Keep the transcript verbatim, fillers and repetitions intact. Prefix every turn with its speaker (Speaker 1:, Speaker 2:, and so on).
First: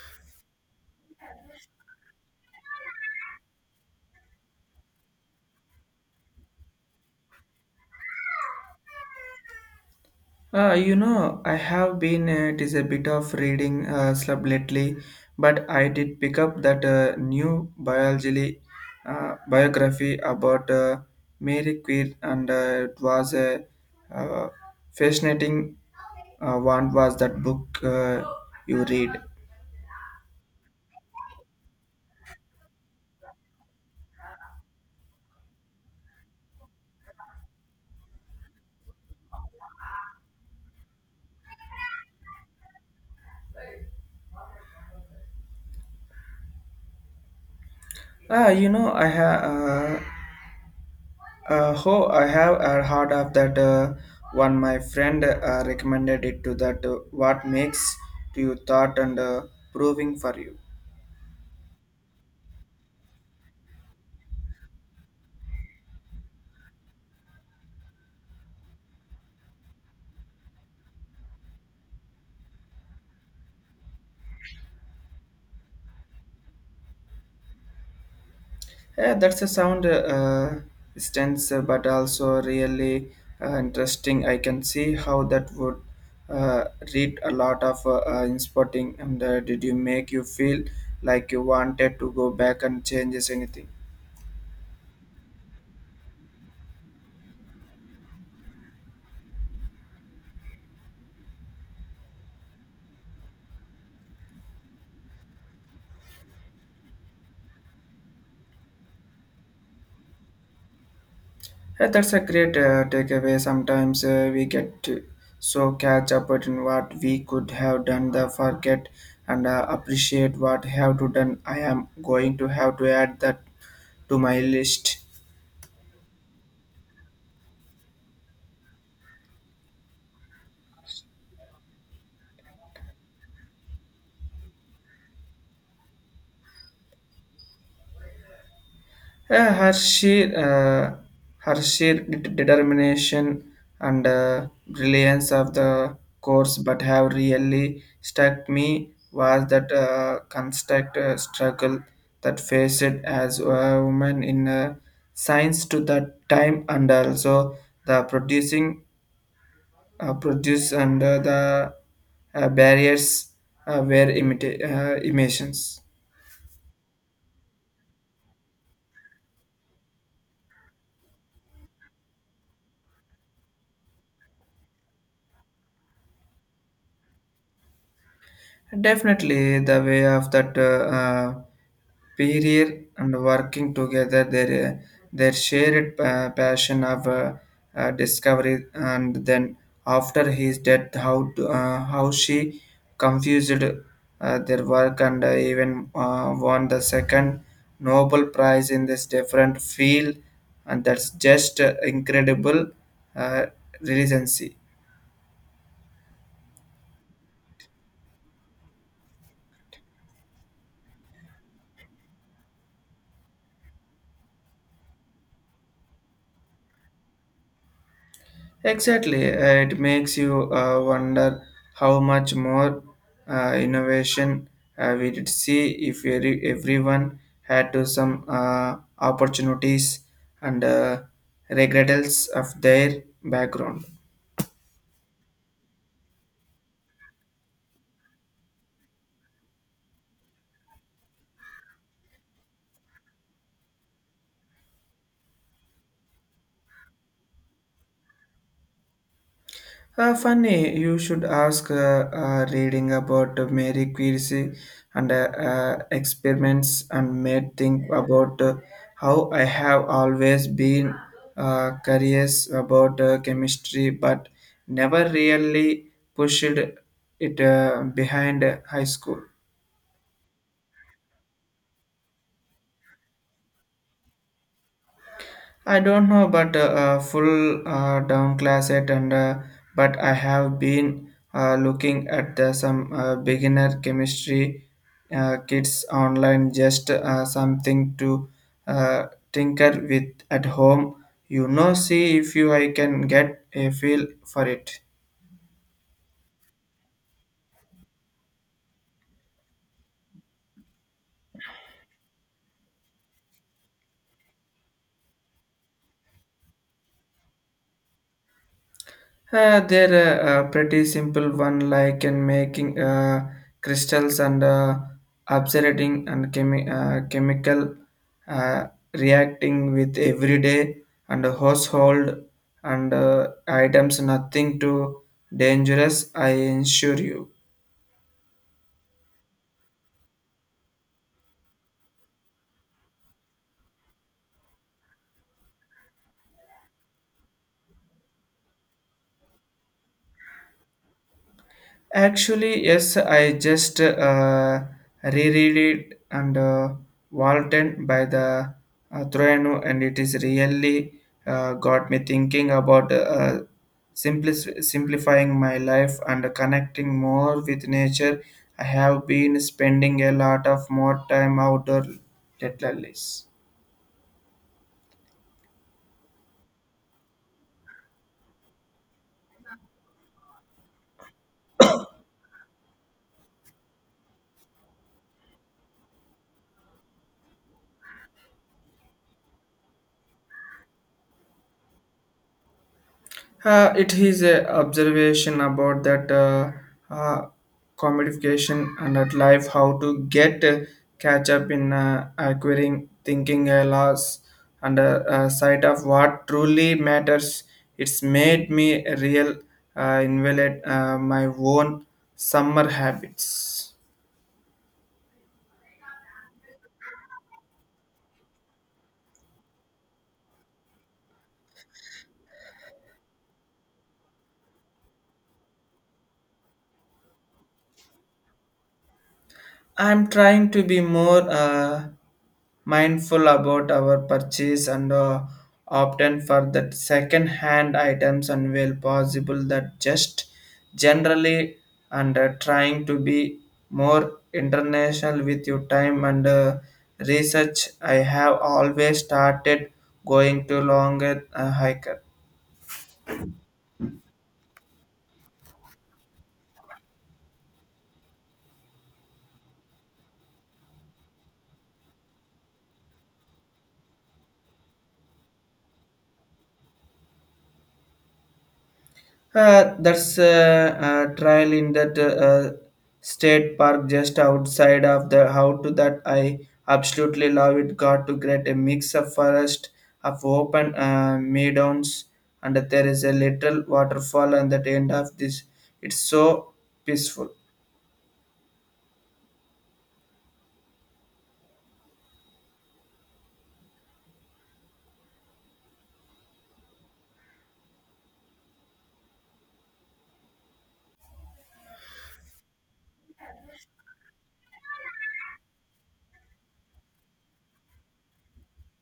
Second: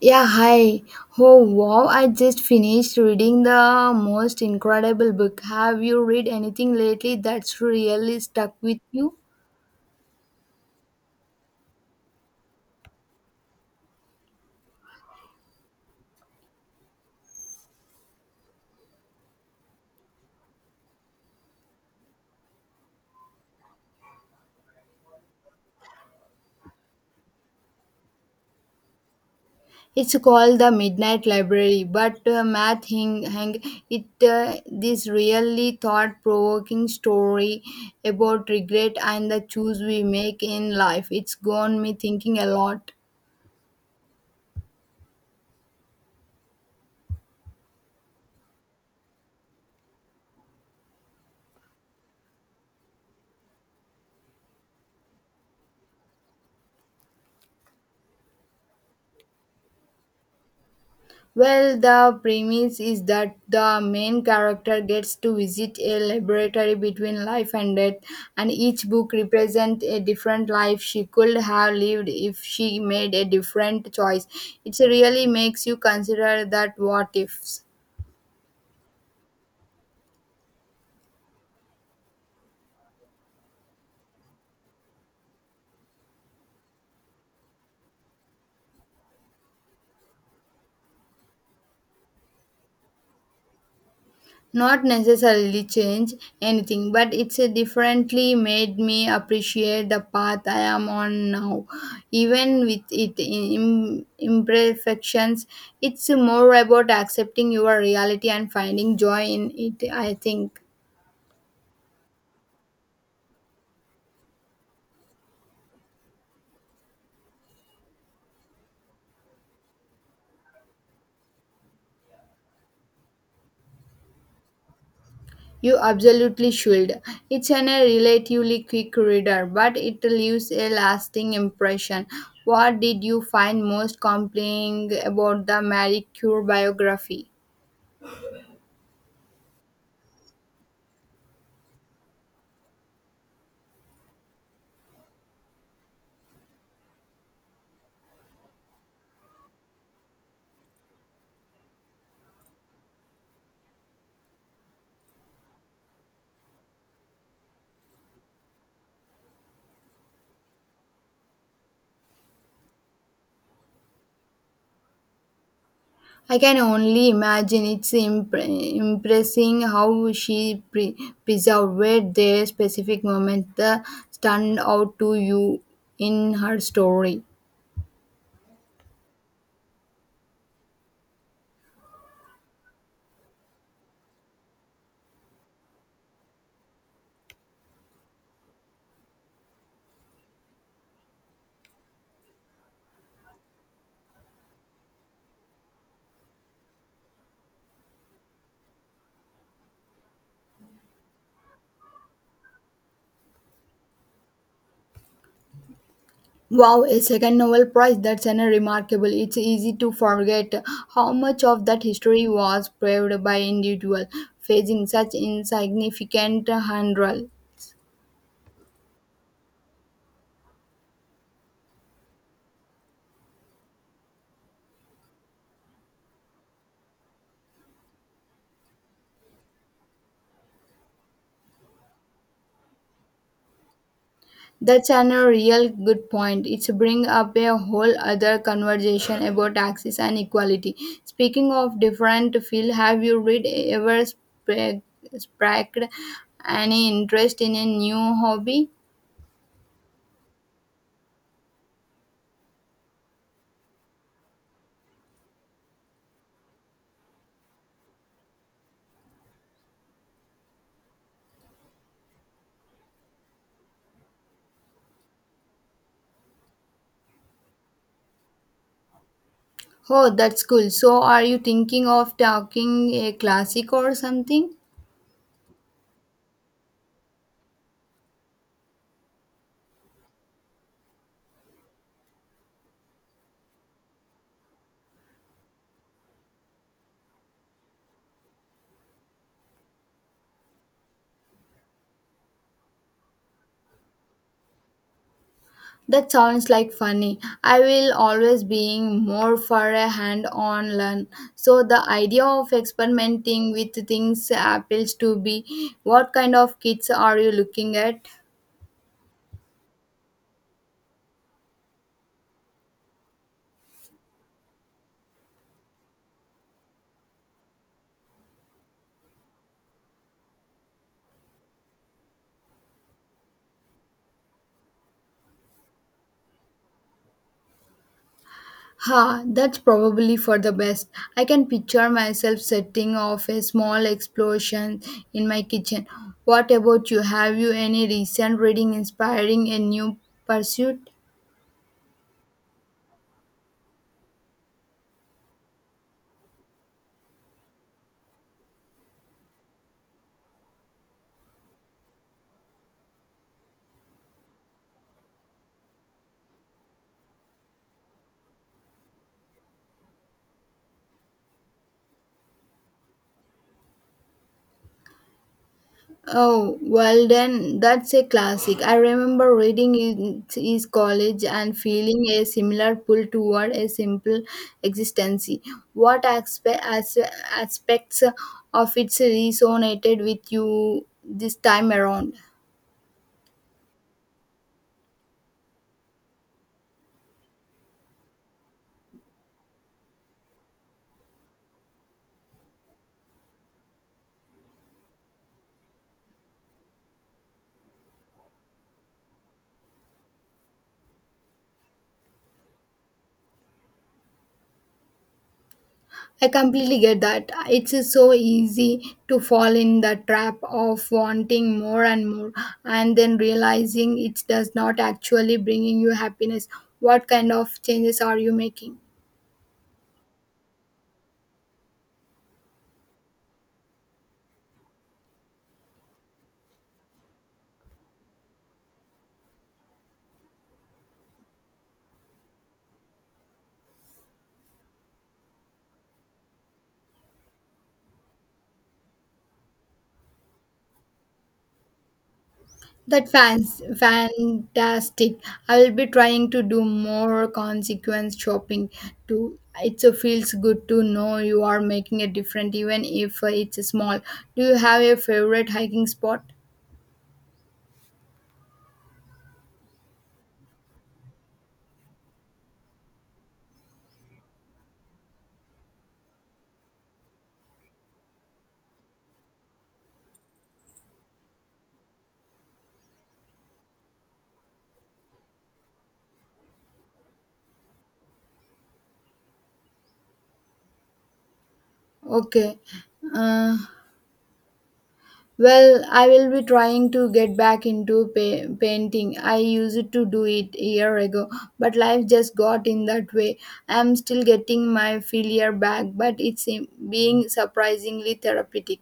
Speaker 1: Yeah, hi. Oh, wow. I just finished reading the most incredible book. Have you read anything lately that's really stuck with you?
Speaker 2: Uh, you know, I have been uh, it is a bit of reading uh, slump lately, but I did pick up that uh, new biology uh, biography about uh, Mary Queen, and uh, it was a uh, fascinating uh, one. Was that book uh, you read?
Speaker 1: It's called The Midnight Library, but uh, Matt Hing, Hang, it uh, this really thought-provoking story about regret and the choice we make in life. It's gone me thinking a lot.
Speaker 2: Ah, you know, I have. Uh, Uh, oh, I have uh, heard of that uh, one. My friend uh, recommended it to that. Uh, what makes you thought and uh, proving for you?
Speaker 1: Well, the premise is that the main character gets to visit a laboratory between life and death, and each book represents a different life she could have lived if she made a different choice. It really makes you consider that what ifs.
Speaker 2: Yeah, that's a sound uh, stance, uh, but also really uh, interesting. I can see how that would uh, read a lot of uh, uh, inspotting. And uh, did you make you feel like you wanted to go back and changes anything?
Speaker 1: Not necessarily change anything, but it's a differently made me appreciate the path I am on now. Even with it im- imperfections, it's more about accepting your reality and finding joy in it, I think.
Speaker 2: Yeah, that's a great uh, takeaway. Sometimes uh, we get to- so catch up in what we could have done, the forget and uh, appreciate what have to done. I am going to have to add that to my list.
Speaker 1: You absolutely should. It's an a relatively quick reader, but it leaves a lasting impression. What did you find most compelling about the Marie Curie biography?
Speaker 2: Yeah, her sheer, uh, her sheer de- determination and uh, brilliance of the course, but have really struck me was that uh, constant uh, struggle that faced as a woman in uh, science to that time, and also the producing uh, produce and uh, the uh, barriers uh, were imita- uh, emissions.
Speaker 1: I can only imagine it's impre- impressing how she pre- preserved their specific moment that stand out to you in her story.
Speaker 2: Definitely, the way of that uh, uh, period and working together, their uh, their shared uh, passion of uh, uh, discovery, and then after his death, how to, uh, how she confused uh, their work and uh, even uh, won the second Nobel Prize in this different field, and that's just uh, incredible uh, resiliency.
Speaker 1: Wow, a second Nobel Prize, that's an remarkable. It's easy to forget how much of that history was paved by individual facing such insignificant hurdles.
Speaker 2: Exactly, uh, it makes you uh, wonder how much more uh, innovation uh, we did see if every, everyone had to some uh, opportunities and uh, regrets of their background.
Speaker 1: That's an a real good point. It's bring up a whole other conversation about access and equality. Speaking of different field, have you read ever spra- sparked any interest in a new hobby?
Speaker 2: Uh, funny, you should ask uh, uh, reading about uh, Mary Curie and uh, uh, experiments and made think about uh, how I have always been uh, curious about uh, chemistry but never really pushed it uh, behind high school.
Speaker 1: Oh, that's cool. So, are you thinking of taking a classic or something?
Speaker 2: I don't know, but uh, uh, full uh, down class it, and uh, but I have been uh, looking at the, some uh, beginner chemistry uh, kits online, just uh, something to uh, tinker with at home. You know, see if you I can get a feel for it.
Speaker 1: That sounds like funny. I will always being more for a hand-on learn. So the idea of experimenting with things appeals to be what kind of kids are you looking at?
Speaker 2: Uh, there are uh, pretty simple one like in making uh, crystals and uh, observing and chemi- uh, chemical uh, reacting with everyday and household and uh, items, nothing too dangerous I assure you.
Speaker 1: Ha, that's probably for the best. I can picture myself setting off a small explosion in my kitchen. What about you? Have you any recent reading inspiring a new pursuit?
Speaker 2: Actually, yes, I just uh, reread it and uh, Walton by the uh, Troiano, and it is really uh, got me thinking about uh, simpli- simplifying my life and connecting more with nature. I have been spending a lot of more time outdoor lately.
Speaker 1: Oh, well, then that's a classic. I remember reading in his college and feeling a similar pull toward a simple existence. What aspect, as, aspects of it resonated with you this time around?
Speaker 2: Uh, it is a observation about that uh, uh, commodification and that life, how to get uh, catch up in uh, acquiring, thinking a loss, and uh, uh, sight of what truly matters. It's made me a real uh, invalid uh, my own summer habits.
Speaker 1: I completely get that. It's so easy to fall in the trap of wanting more and more and then realizing it does not actually bringing you happiness. What kind of changes are you making?
Speaker 2: I'm trying to be more uh, mindful about our purchase and uh, opt in for that second hand items and where possible that just generally and uh, trying to be more international with your time and uh, research I have always started going to longer uh, hike.
Speaker 1: That fans fantastic. I will be trying to do more consequence shopping too. It uh, feels good to know you are making a difference, even if uh, it's small. Do you have a favorite hiking spot?
Speaker 2: Uh, that's a, uh Trial in that uh, uh, state park just outside of the how to that I absolutely love it. Got to create a mix of forest of open uh, meadows and there is a little waterfall and at the end of this. It's so peaceful.
Speaker 1: Okay. Uh, well, I will be trying to get back into pa- painting. I used to do it a year ago, but life just got in that way. I am still getting my failure back, but it's uh, being surprisingly therapeutic.